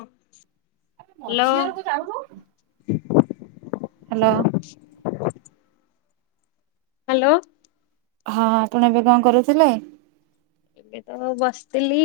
ହଁ ଝି hello [inaudible] hello ହଁ ଆପଣ ଏବେ କଣ କରୁଥିଲେ। ଏବେ ତ ବସିଥିଲି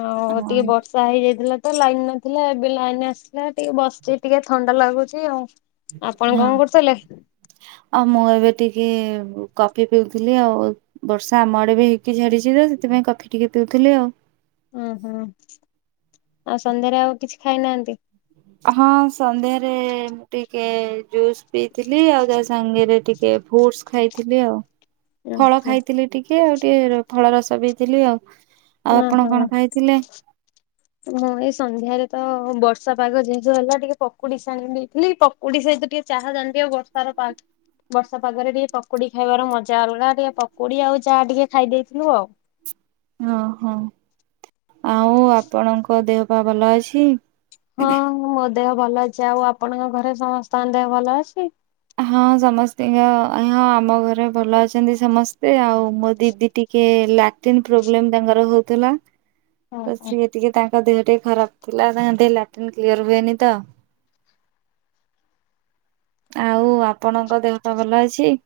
ଆଉ ହଁ ଟିକେ ବଷ ହେଇଯାଇଥିଲା ତ ଲାଇନ ନଥିଲା ଏବେ ଲାଇନ ଆସଥିଲା ଟିକେ ବସିଛି ଟିକେ ଥଣ୍ଡା ଲାଗୁଛି ଆଉ ଆପଣ କଣ କରୁଥିଲେ ଆଉ ମୁଁ ଏବେ ଟିକେ କଫି ପିଉଥିଲି ଆଉ ବର୍ଷା ଆମ ଆଡେ ବି ହେଇକି ଝାଡିଛି ତ ସେଥିପାଇଁ କଫି ଟିକେ ପିଉଥିଲି ଆଉ ଓ ହୋଁ ଆଉ ସନ୍ଧ୍ୟାରେ ଆଉ କିଛି ଖାଇନାହାନ୍ତି ହଁ ସନ୍ଧ୍ୟାରେ ମୁଁ ଟିକେ ଜୁସ୍ ପିଇଥିଲି ଆଉ ତା ସାଙ୍ଗରେ ଟିକେ ଫୁଟ ଖାଇଥିଲି ଆଉ ଫଳ ଖାଇଥିଲି ଟିକେ ଆଉ ଟିକେ ଫଳ ରସ ବିଥିଲି ଆଉ ଓହୋ ଆଉ ଆପଣ କଣ ଖାଇଥିଲେ ହଁ ଏଇ ସନ୍ଧ୍ୟାରେ ତ ବର୍ଷା ପାଗ ଯେହେତବୁ ହେଲା ଟିକେ ପଡିଶାଡିଶାତ ଟିକେ ଚାହା ଜା ଆଉ ବର୍ଷାର ପା ବର୍ଷା ପାଗରେ ଟିକେ ପକୁୋଡି ଖାଇବାର ମଜା ଆଉଲାା ଟିକେ ପକୁଡି ଆଉ ଯାହା ଟିକେ ଖାଇଦେଇଥିଲୁ ଆଉ ଓହୋ ଆଉ ଆପଣଙ୍କ ଦେହ ପା ଭଲ ଅଛି ହଁ ମୋ ଦେହ ଭଲ ଅଛି ଆଉ ଆପଣଙ୍କ ଘରେ ସମସ୍ତଙ୍କ ଦେହ ଭଲ ଅଛି? ହଁ ସମସ୍ତିଙ୍କ ହଁ ଆମ ଘରେ ଭଲ ଅଛନ୍ତି ସମସ୍ତେ ଆଉ ମୋ ଦିଦି ଟିକେ କେ ଲାଟିନ୍ ପ୍ରୋବ୍ଲେମ ତାଙ୍କର ହଉଥିଲା। ତ ଓହୋ ସିଏ ଟିକେ ତାଙ୍କ ଦେହ ଟିକେ ଖରାପ ଥିଲା ତାଙ୍କ ଲାଟିନ୍ କ୍ଲିୟର ହୁଏନି ତ। ଆଉ ଆପଣଙ୍କ ଦେହ ପା ଭଲ ଅଛି।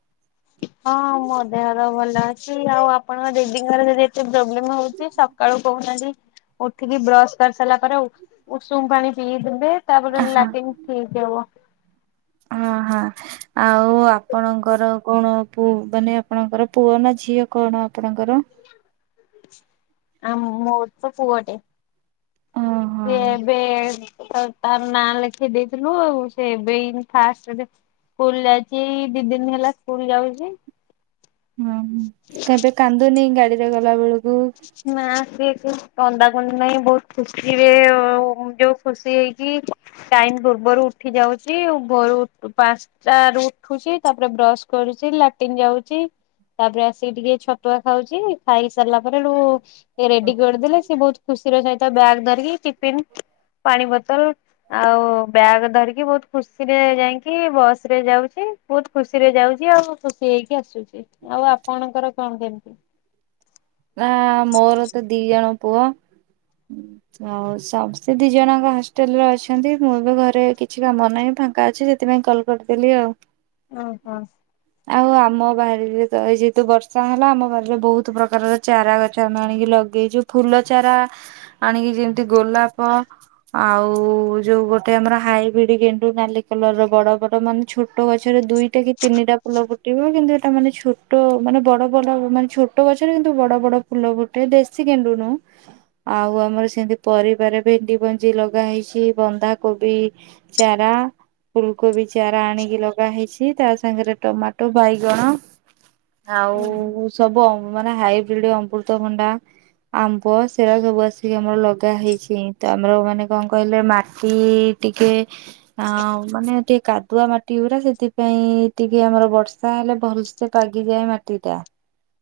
ହଁ ମୋ ଦେହର ଭଲ ଅଛି ଆଉ ଆପଣଙ୍କ ଦିଦିଙ୍କର ଯଦି ଏତେ ପ୍ରୋବ୍ଲେମ ହଉଛି କାଳୁ କହୁନାହାନ୍ତି ଉଠିକି ବ୍ରଶ କରିସାରିଲା ପରେ ଉଷୁମ ପାଣି ପିଇଦେବେ। ତାପରେ ହଁ ଲାଟିନ୍ ଠିକ୍ ହବ। ହଁ। ହ ଆଉ ଆପଣଙ୍କର କଣ ପୁ ମାନେ ଆପଣଙ୍କର ପୁଅ ନା ଝିଅ? କଣ ଆପଣଙ୍କର? ଆମ ମ ମ ପୁଅଟେ ଓହୋ ସିଏ ଏବେ ତାର ନାଁ ଲେଖେଇ ଦେଇଥିଲୁ ସେ ଏବେ ଏଇନ ଫାଷ୍ଟରେ ସ୍କୁଲ ଯାଇଚି ଦି ଦିନ ହେଲା ସ୍କୁଲ ଯାଉଚି। ହଁ ହଁ କେବେ କାନ୍ଦୁନି ଗାଡିରେ ଗଲା ବେଳୁକୁ। ନା ସେ କନ୍ଦାକନ୍ଦି ନାହିଁ ବହୁତ ଖୁସି ରେ ଯୋଉ ଖୁସି ହେଇକି ଟାଇମ ପୂର୍ବରୁ ଉଠି ଯାଉଚି ଭୁରୁ ପା ଚାର ରରୁ ଉଠୁଚି ତାପରେ ବ୍ରଶ କରୁଛି ଲାଟିନ୍ ଯାଉଚି। ତାପରେ ଆସିକି ଟିକେ ଛତୁଆ ଖାଉଚି ଖାଇ ସାରିଲା ପରେ ହେଡୁ ରେଡି କରିଦେଲେ ସିଏ ବହୁତ ଖୁସିର ସହିତ ବ୍ୟାଗ୍ ଧରିକି ଟିଫିନ, ପାଣି ବୋତଲ। ଆଉ ବ୍ୟାଗ ଧରିକି ବହୁତ ଖୁସିରେ ଯାଇଁକି ବସ ରେ ଯାଉଛି। ବହୁତ ଖୁସି ରେ ଯାଉଛି ଆଉ ଖୁସି ହେଇକି ଆସୁଛି, ଆଉ ଆପଣଙ୍କର କଣ କେମିତି? ଆ ମୋର ତ ଦି ଜଣ ପୁଅ। ଆଉ [unintelligible] ଦି ଜଣଙ୍କ ହଷ୍ଟେଲ ରେ ଅଛନ୍ତି ମୁଁ ଏବେ ଘରେ କିଛି କାମ ନାହିଁ ଫାଙ୍କା ଅଛି ସେଥିପାଇଁ କଲ କରିଦେଲି ଆଉ। ଓ ହୋ। ଆଉ ଆମ ବାରିରେ ତ ଏ ଯେହେତୁ ବର୍ଷା ହେଲା ଆମ ବାରିରେ ବହୁତ ପ୍ରକାରର ଚାରା ଗଛ ଆମେ ଆଣିକି ଲଗେଇଚୁ ଫୁଲ ଚାରା ଆଣିକି ଯେମିତି ଗୋଲାପ ଆଉ ଯୋଉ ଗୋଟେ ଆମର ହାଇବ୍ରିଡ ଗେଣ୍ଡୁ ନାଲି କଲର ର ବଡ ବଡ ମାନେ ଛୋଟ ଗଛରେ ଦୁଇ କି ତିନିଟା ଫୁଲ ଫୁଟିବ କିନ୍ତୁ ଏଟା ମାନେ ଛୋଟ ମାନେ ବଡ ବଡ ମାନେ ଛୋଟ ଗଛରେ ବଡ ବଡ ଫୁଲ ଫୁଟେ ଦେଶୀ ଗେଣ୍ଡୁ ନୁ ଆଉ ଆମର ସେମତି ପରିବାରେ ଭେଣ୍ଡି ଭଞ୍ଜି ଲଗା ହେଇଛି ବନ୍ଧାକୋବି। ଚାରା। ଫୁଳକୋବି ଚାରା ଆଣିକି ଲଗା ହେଇଛି ତା ସାଙ୍ଗରେ ଟମାଟୋ, ବାଇଗଣ। ଆଉ ସବୁ ମାନେ ହାଇବ୍ରିଡ ଅମୃତଭଣ୍ଡା। ଆମ୍ବ [unintelligible] ସବୁ ଆସିକି ଆମର ଲଗା ହେଇଛି ତ ଆମର ମାନେ କଣ କହିଲେ ମାଟି ଟିକେ ଆଁଉ ମାନେ ଟିକେ କାଦୁଆ ମାଟି ଗୁରା ସେଥିପାଇଁ ଟିକେ ଆମର ବର୍ଷା ହେଲେ ଭଲ ସେ ପାଗିକିଆ ମାଟି ଟା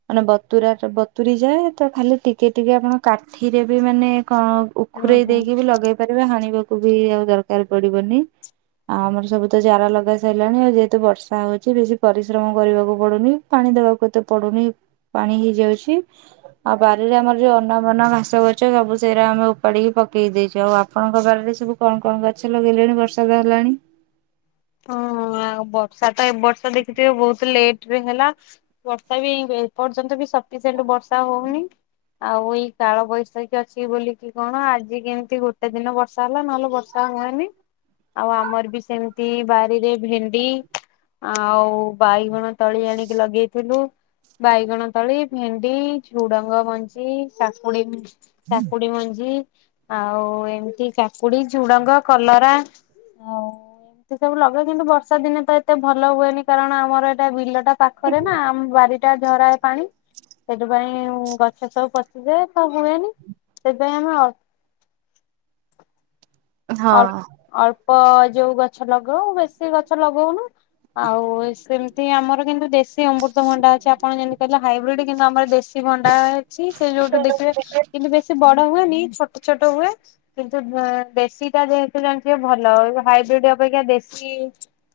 ମାନେ ବତୁରା ବତୁୁରି ଯାଏ ତ ଖାଲି ଟିକେ ଟିକେ ଆପଣ କାଠିରେ ବି ମାନେ କଣ ଉଖୁରେଇ ଓହୋ ଦେଇକି ବି ଲଗେଇ ପାରିବ ହାଣିବାକୁ ବି ଆଉ ଦରକାର ପଡିବନି। ଆଉ ଆମର ସବୁ ତ ଚାରା ଲଗା ସଇଲାଣି ଆଉ ଯେହେତୁ ବର୍ଷା ହଉଛି ବେଶୀ ପରିଶ୍ରମ କରିବାକୁ ପଡୁନି। ପାଣି ଦବାକୁ ଏତେ ପଡୁନି ପାଣି ହେଇଯାଉଛି। ଆଉ ବାରିରେ ଆମର ଯୋଉ ଅନା ବନା ଘାସ ଗଛ ସବୁ ସେଇରା ଆମର ଉପାଡିକି ପକେଇ ଦେଇଛୁ ଆଉ ଆପଣଙ୍କ ବାରିରେ ସବୁ କଣ କଣ ଗଛ ଲଗେଇଲେଣି ବର୍ଷାଦ ହେଲାଣି? ହ ଆଉ ବର୍ଷା ତ ଏ ବର୍ଷ ଦେଖିଥିବେ ବହୁତ ଲେଟ ରେ ହେଲା। ବର୍ଷା ବି ଏପର୍ଯ୍ୟନ୍ତ ବି ସଫିସେଣ୍ଟ ବର୍ଷା ହଉନି। ଆଉ ଏଇ କାଳ ବୈଶାଖୀ ଅଛି ବୋଲିକି କଣ ଆଜି କେମିତି ଗୋଟେ ଦିନ ବର୍ଷା ହେଲା ନହେଲେ ବର୍ଷା ହୁଏନି ଆଉ ଆମର ବି ସେମିତି ଏ ବାରିରେ ଭେଣ୍ଡି ଆଉ ବାଇଗଣ ତଳି ଆଣିକି ଲଗେଇଥିଲୁ। ବାଇଗଣ ତଳି ଭେଣ୍ଡି ଝୁଡଙ୍ଗ ମଞ୍ଜି କାକୁଡି କାକୁଡି ମଞ୍ଜି ଆଉ ଏମିତି କାକୁଡି ଝୁଡଙ୍ଗ କଲରା ଆଉ ଏ ସବୁ ଲଗେ କିନ୍ତୁ ବର୍ଷା ଦିନେ ତ ଏତେ ଭଲ ହୁଏନି କାରଣ ଆମର ଏଇଟା ବିଲଟା ପାଖରେ ନା ବାରି ଟା ଝରାଏ ପାଣି ସେଥିପାଇଁ ଗଛ ସବୁ ପଚିଯାଏ ସବୁ ହୁଏନି ସେଥିପାଇଁ ଆମେ ଅଳ୍ ଅଳ୍ପ ଯୋଉ ଗଛ ଲଗାଉ ବେଶୀ ଗଛ ଲଗଉନୁ ଆଉ ସେମିତି ଆମର କିନ୍ତୁ ଦେଶୀ ଅମୃତଭଣ୍ଡା ଅଛି ଆପଣ ଯେମିତି କହିଲେ ହାଇବ୍ରିଡ୍ କିନ୍ତୁ ଆମର ଦେଶୀ ଶିଭଣ୍ଡା ଅଛି ସେ ଯୋଉଠୁ ଦେଖିବେ ହଁ। କିନ୍ତୁ ବେଶ ବଡ ହୁଏନି ଛୋଟ ଛୋଟ ହୁଏ କିନ୍ତୁ ବେଶୀ ଯେତୁ ଜାଣିଥିବେ ଭଲ ହାଇବ୍ରିଡ ଅପେକ୍ଷା ଦେଶୀ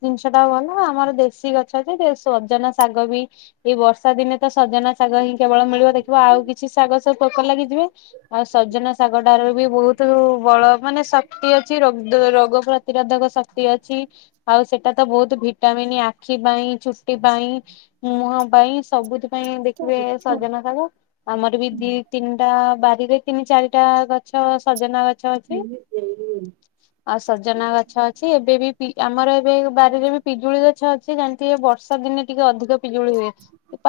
ଜିନିଷ ଟା ଭଲ ଆମର ଦେଶୀ ଗଛ ଅଛି ଓଜନ ଶାଗ ବି ଏଇ ବର୍ଷା ଦିନେ ତ ସଜନା ଶାଗ ହିଁ କେବଳ ମିଳିବ ଦେଖିବ ଆଉ କିଛି ଶାଗ ପୋକ ଲାଗିଯିବେ ଆଉ ସଜନା ଶାଗଟାରୁ ବି ବହୁତ ବଳ ମାନେ ଶକ୍ତି ଅଛି ରୋଗ ପ୍ରତିରୋଧକ ଶକ୍ତି ଅଛି। ଆଉ ସେଟା ତ ବହୁତ ଭିଟାମିନ ଆଖି ପାଇଁ ଚୁଟି ପାଇଁ। ମୁହଁ ପାଇଁ ସବୁଥି ପାଇଁ ଦେଖିବେ ସଜନା ଖାଗ ଆମର ବି ଦି ତିନିଟା ବାରିରେ ତିନି ଚାରିଟା ଗଛ ସଜନା ଗ ମୁ ଯାଇ। [unintelligible] ଆଉ ସଜନା ଗଛ ଅଛି ଏବେ ବି ପି ଆମର ଏବେ ବାରିରେ ବି ପିଜୁଳି ଗଛ ସେ ଜାଣିଥିବେ ବର୍ଷା ଦିନେ ଟିକେ ଅଧିକ ପିଜୁଳି ହୁଏ।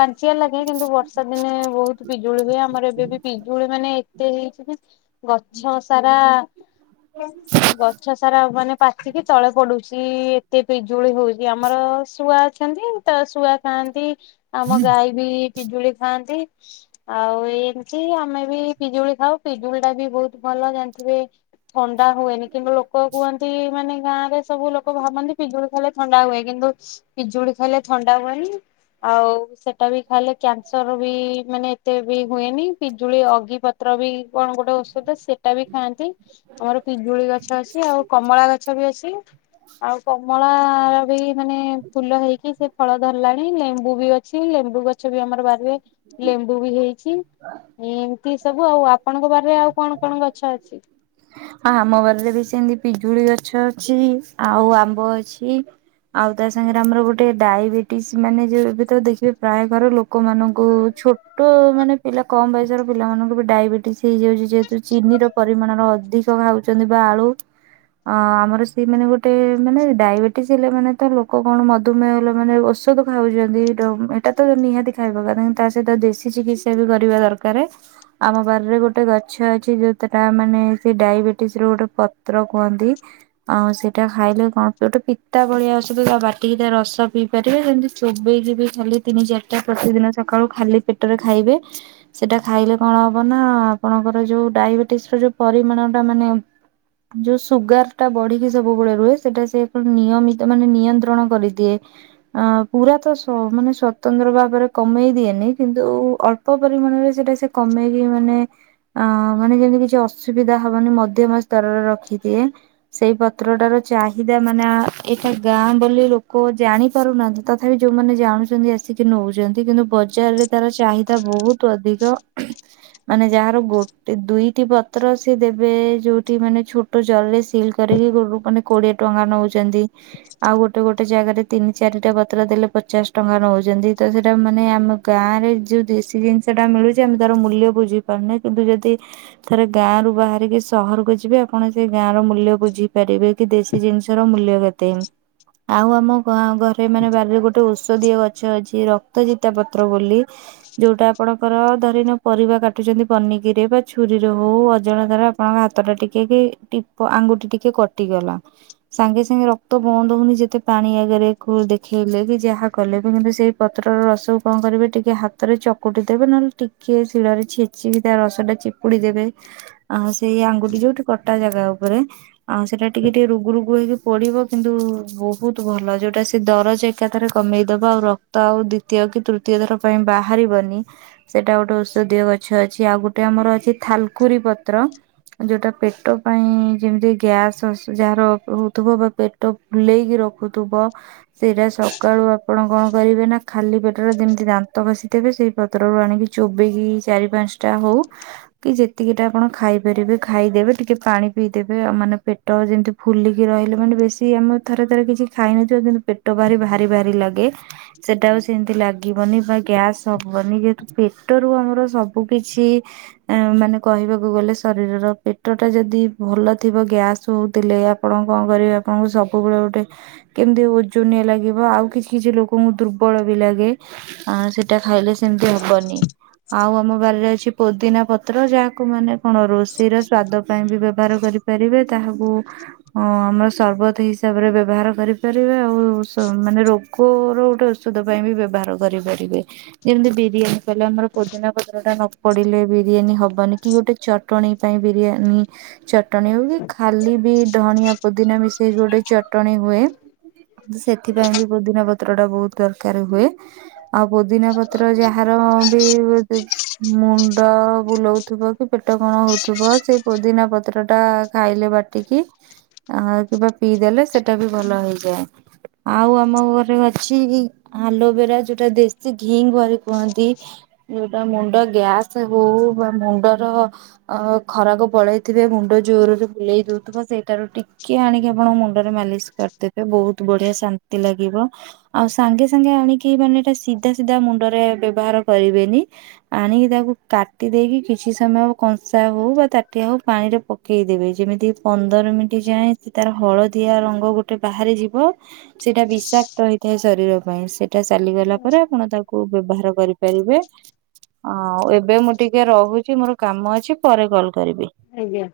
ପଞ୍ଚିଆ ଲାଗେ କିନ୍ତୁ ବର୍ଷା ଦିନେ ବହୁତ ପିଜୁଳି ହୁଏ ଆମର ଏବେ ବି ପିଜୁଳି ମାନେ ଏତେ ହେଇଛି ନା। ଗଛ ସାରା। ହଁ। ଗଛ ସାରା ମାନେ ପାଚିକି ତଳେ ପଡୁଛି ଏତେ ପିଜୁଳି ହଉଛି ଆମର ଶୁଆ ଅଛନ୍ତି। ତ ଶୁଆ ଖାଆନ୍ତି ଆମ ଗାଈ ବି ପିଜୁଳି ଖାଆନ୍ତି। ଆଉ ଏମିତି ଆମେ ବି ପିଜୁଳି ଖାଉ ପିଜୁଳି ଟା ବି ବହୁତ ଭଲ ଜାଣିଥିବେ। ଥଣ୍ଡା ହୁଏନି କିନ୍ତୁ ଲୋକ କୁହନ୍ତି ମାନେ ଗାଁରେ ସବୁ ଲୋକ ଭାବନ୍ତି ପିଜୁଳି ଲେ ଥଣ୍ଡା ହୁଏ କିନ୍ତୁ ପିଜୁଳି ଖାଇଲେ ଥଣ୍ଡା ହୁଏନି ଆଉ ସେ ବି ଖାଇଲେ କ୍ୟାନସର ବି ମାନେ ଏତେ ବି ହୁଏନି। ଯଳି ଅଗିପତ୍ର ବି କଣ ଗୋଟେ ଔଷଧ ସେଟା ବି ଖାଆନ୍ତି। ଆମର ପିଜୁଳି ଗଛ ଅଛି ଆଉ କମଳା ଗଛ ବି ଅଛି। ଆଉ କମଳା ର ବି ମାନେ ଫୁଲ ହେଇକି ସେ ଫଳ ଧରିଲାଣି ଲେମ୍ବୁ ବି ଅଛି ଲେମ୍ବୁ ଗଛ ବି ଆମର ବାହାରେ ଲେମ୍ବୁ ବି ହେଇଛି ଏମତି ସବୁ ଆଉ ଆପଣଙ୍କ ବାରରେ ଆଉ କଣ କଣ ଗଛ ଅଛି। ହ ଆମ ବାଲିରେ ବି ସେମିତି ପିଜୁଳି ଗଛ ଅଛି ଆଉ ଆମ୍ବ ଅଛି। ଆଉ ତା ସାଙ୍ଗରେ ଆମର ଗୋଟେ ଡାଇବେଟିସ୍ ମାନେ ଯୋଉ ଏବେ ଦେଖିବେ ପ୍ରାୟ ଘର ଲୋକମାନଙ୍କୁ ଛୋଟ ମାନେ ପିଲା କମ ବୟସର ପିଲାମାନଙ୍କୁ ବି ଡାଇବେ ହେଇଯାଉଛି ଯେହେତୁ ଚିନି ର ପରିମାଣର ଅଧିକ ଖାଉଛନ୍ତି ବା ଆଳୁ। ଅ ଆମର ସେଇମାନେ ଗୋଟେ ମାନେ ଡାଇବେଟିସ୍ ହେଲେ ମାନେ ତ ଲୋକ କଣ ମଧୁମେହ ହେଲେ ମାନେ ଦ ଖାଉଛନ୍ତି ଏଇଟା ତ ନିହାତି ଖାଇବା ତା ସହିତ ଦେଶୀ ଚିକିତ୍ସା ବି କରିବା ଦରକାର। ଆମ ବାରରେ ଗୋଟେ ଗଛ ଅଛି ଯୋଉତଟା ମାନେ ସେ ଡାଇବେଟିସ ର ଗୋଟେ ପତ୍ର କୁହନ୍ତି। ଆଉ ସେଇଟା ଖାଇଲେ କଣ ଗୋଟେ ପିତା ଭଳିଆ ଔଷଧ ତା ବାଟିକି ତା ରସ ପିଇ ପାରିବେ ଯେମିତି ଚୋବେଇ ଯିବି ଖାଲି ତିନି ଚାରିଟା ପ୍ରତି ଦିନ ସକାଳୁ ଖାଲି ପେଟରେ ଖାଇବେ। ସେଟା ଖାଇଲେ କଣ ହବ ନା ଆପଣଙ୍କର ଯୋଉ ଡାଇବେଟିସ ର ଯୋଉ ପରିମାଣ ଟା ମାନେ। ଯୋଉ ସୁଗାର ଟା ବଢିକି ସବୁବେଳେ ରୁହେ ସେଟା ସେ ନିୟମିତ ମାନେ ନିୟନ୍ତ୍ରଣ କରିଦିଏ। ଅ ପୁରା ତ ମାନେ ସ୍ଵତନ୍ତ୍ର ଭାବରେ କମେଇ ଦିଏନି କିନ୍ତୁ ଅ ପ ପରିମାଣରେ ସେଟା ସେ କମେଇକି ମାନେ ଅ ମାନେ ଯେମିତି କିଛି ଅ ସୁବିଧା ହବନି ମଧ୍ୟମ ସ୍ତରରେ ରଖିଦିଏ। ସେଇ ପତ୍ରଟା ର ଚାହିଦା ମାନେ ଆ ଏଇଟା ଗାଁ ବୋଲି ଲୋ କ ଜାଣି ପାରୁନାହାନ୍ତି। ତଥାପି ଯୋଉମାନେ ଜାଣୁଛନ୍ତି ଆସିକି ନଉଛନ୍ତି। କିନ୍ତୁ ବଜାରରେ ତାର ଚାହିଦା ବହୁତ୍। ଅଧିକ। ମାନେ ଯାହାର ଗୋଟେ ଦୁଇଟି ପ ପତ୍ର ସିଏ ଦେବେ ଯୋଉଠି ମାନେ ଛୋଟ ଜରିରେ ସିଲ୍ କରିକି ମାନେ କୋଡିଏ ଟଙ୍କା ନେଉଛନ୍ତି। ଆଉ ଗୋଟେ ଗୋଟେ ଜାଗାରେ ତିନି ଚାରିଟା ପତ୍ର ଦେଲେ ପଚାଶ ଟଙ୍କା ନଉଛନ୍ତି। ତ ସେଟା ମାନେ ଆମେ ଗାଁ ରେ ଯୋଉ ଦେଶୀ ଜିନିଷ ଟା ମିଳୁଚି ଆମେ ତାର ମୂଲ୍ୟ ବୁଝି ପାରୁନେ। କିନ୍ତୁ ଯଦି ଥରେ ଗାଁ ରୁ ବାହାରିକି ସହରକୁ ଯିବେ ଆପଣ ସେ ଗାଁ ର ମୂଲ୍ୟ ବୁଝିପାରିବେ। କି ଦେଶୀ ଜିନିଷର ମୂଲ୍ୟ କେତେ। ଆଉ ଆମ ଗାଁ ଘରେ ମାନେ ବାରରେ ଗୋଟେ ଓ ଔଷଧିୀୟ ଗଛ ଅଛି ରକ୍ତ ଚିତା ପତ୍ର ବୋଲି ଯୋଉଟା ଆପଣଙ୍କର ଧରିନିଆର ପରିବା କାଟୁଛନ୍ତି ବନିକିରେ ବା ଛୁରୀ ଯୋଉ ଅଜଣତାର ଆପଣଙ୍କ ହାତ ଟା ଟିକେ କି ଆଙ୍ଗୁଠି ଟିକେ କଟିଗଲା ସାଙ୍ଗେ ସାଙ୍ଗେ ରକ୍ତ ବନ୍ଦ ହଉନି ଯେତେ ପାଣି ଆଗରେ ଦେଖେଇଲେ କି ଯାହା କଲେ ବି କିନ୍ତୁ ସେ ପତ୍ରର ରସକୁ କଣ କରିବେ ଟିକେ ହାତରେ ଚକୁଟି ଦେବେ ନହେଲେ ଟିକେ ଶିଳରେ ଛେଚିକି ତା ରସ ଟା ଚି ପୁଡ଼ିଦେବେ। ଆ ସେଇ ଆଙ୍ଗୁଠି ଯୋଉଠି କଟା ଜାଗା ଉପରେ। ଆଉ ସେଟା ଟିକେ ଟିକେ ରୁଗୁ ରୁଗୁ ହେଇକି ପୋଡିବ। କିନ୍ତୁ ବହୁତ ଭଲ ଯୋଉଟା ସେ ଦରଜ ଏକାଥରେ କମେଇ ଦବ ଆଉ ରକ୍ତ ଆଉ ଦ୍ଵିତୀୟ କି ତୃତୀୟ ଥର ପାଇଁ ବାହାରିବନି। ସେଇଟା ଗୋଟେ ଔଷଧୀୟ ଗଛ ଅଛି। ଆଉ ଗୋଟେ ଆମର ଅଛି ଥାଲକୁରି ପତ୍ର। ଯୋଉଟା ପେଟ ପାଇଁ ଯେମିତି ଗ୍ୟାସ୍ ଯାହାର ହଉଥିବ ବା ପେ ବୁଲେଇକି ରଖୁଥିବ ସେଇଟା ସକାଳୁ ଆପଣ କଣ କରିବେ ନା ଖାଲି ପେଟରେ ଯେମିତି ଦାନ୍ତ ଖଷିଥେବେ ସେ ପତ୍ର ରୁ ଆଣିକି ଚୋବେଇକି ଚାରି ପାଞ୍ଚ ଟା ହଉ ଯେତିକି ଟା ଆପଣ ଖାଇପାରିବେ ଖାଇଦେବେ। ଟିକେ ପାଣି ପିଇଦେବେ ଆଉ ମାନେ ପେଟ ଯେମିତି ଫୁଲିକି ରହିଲେ ମାନେ ବେଶୀ ଆମେ ଥରେ ଥରେ କିଛି ଖାଇନଥିବ କିନ୍ତୁ ପେଟ ଭାରି ଭାରି ଭାରି ଲାଗେ। ସେଟା ଆଉ ସେମିତି ଲା ଲାଗିବନି ବା ଗ୍ୟାସ ହବନି ଯେହେତୁ ପେଟରୁୁ ଆମର ସବୁ କିଛି ଏ ମାନେ କହିବାକୁ ଗଲେ ଶରୀରର ପେଟ ଟା ଯଦି ଭଲ ଥିବ ଗ୍ୟାସ୍ ହଉଥିଲେ ଆପଣ କଣ କରିବେ ଆପଣଙ୍କୁ ସବୁବେଳେ ଗୋଟେ କେମିତି ଓଜନିଆ ଲାଗିବ ଆଉ କିଛି କିଛି ଲୋକଙ୍କୁ ଦୁ ଦୁର୍ବଳ ବି ଲାଗେ। ଆ ସେଇଟା ଖାଇଲେ ସେମିତି ହବନି। ଆଉ ଆମ ବାରିରେ ଅଛି ପୋଦିନା ପ ପତ୍ର ଯାହାକୁ ମାନେ କଣ ରୋଷେଇର ସ୍ଵାଦ ପାଇଁ ବି ବ୍ୟବହାର କରିପାରିବେ ତାହାକୁ ହଁ ଆମର ସରବତ ହିସାବରେ ବ୍ୟବହାର କରିପାରିବା ଆଉ ମାନେ ରୋ ରୋଗ ର ଗୋଟେ ଔଷଧ ପାଇଁ ବି ବ୍ୟବହାର କରିପାରିବେ। ଯେମିତି ବିରିୟାନୀ କହିଲେ ଆମର ପୋଦିନା ପତ୍ର ଟା ନ ପଡିଲେ ବି ବିରିୟାନୀ ହବନି। କି ଗୋଟେ ଚଟଣୀ ପାଇଁ ବିରିୟାନୀ ଚଟଣୀ ହଉ କି ଖାଲି ବି ଧଣିଆ ପୋଦିନା ମିଶେଇକି ଗୋଟେ ଚଟଣି ହୁଏ। ସେଥିପାଇଁ ବି ପୋଦିନା ପତ୍ର ଟା ବହୁତ ଦରକାର ହୁଏ। ଆଉ ପୋଦିନା ପତ୍ର ଯାହାର ବି ମୁଣ୍ଡ ବୁଲଉଥିବ କି ପେଟ କଣ ହଉଥିବ ସେଇ ପୋଦିନା ପତ୍ର ଟା ଖାଇଲେ ବାଟିକି ଆ କିବା ପିଇଦେଲେ ସେଟା ବି ଭଲ ହେଇଯାଏ। ଆଉ ଆମ ଘରେ ଅଛି ଆଲୋଭେରା ଯୋଉଟା ଦେଶୀ ଘିକୁଆଁରୀ କୁହନ୍ତି। ଯୋଉଟା ମୁଣ୍ଡ ଗ୍ୟାସ ହଉ ବା ମୁଣ୍ଡର ଅ ଖରାକୁ ପଳେଇଥିବେ ମୁଣ୍ଡ ଜୋରରେ ବୁଲେଇ ଦଉଥିବ ସେଇଟାରୁ ଟି କେ ଆଣିକି ଆପଣଙ୍କ ମୁଣ୍ଡରେ ମାଲିସ କରିଦେବେ ବହୁତ ବଢିଆ ଶାନ୍ତି ଲାଗିବ। ଆଉ ସାଙ୍ଗେ ସାଙ୍ଗେ ଆଣିକି ମାନେ ଏଟା ସିଧା ସିଧା ମୁଣ୍ଡରେ ବ୍ୟବହାର କରିବେନି। ଆଣିକି ତାକୁ କାଟି ଦେଇକି କିଛି ସମୟବ କଂସା ହଉ ବା ତାଟିଆ ହଉ ପାଣିରେ ପ ପକେଇଦେବେ। ଯେମିତି ପନ୍ଦର ମିନିଟ୍ ଯାଏଁ ସେ ତାର ହଳଦୀ ଦୀଆ ରଙ୍ଗ ଗୋଟେ ବାହାରି ଯିବ ସେଇଟା ବିଷାକ୍ତ ହେଇଥାଏ ଶରୀର ପାଇଁ। ସେ ଟା ଚାଲିଗଲା ପରେ ଆପଣ ତାକୁ ବ୍ୟବହାର କରିପାରିବେ। ଆ ଏବେ ମୋ ଟିକେ ରହୁଚି ମୋର କାମ ଅଛି ପରେ କଲ୍ କରିବି। ଆଜ୍ଞା।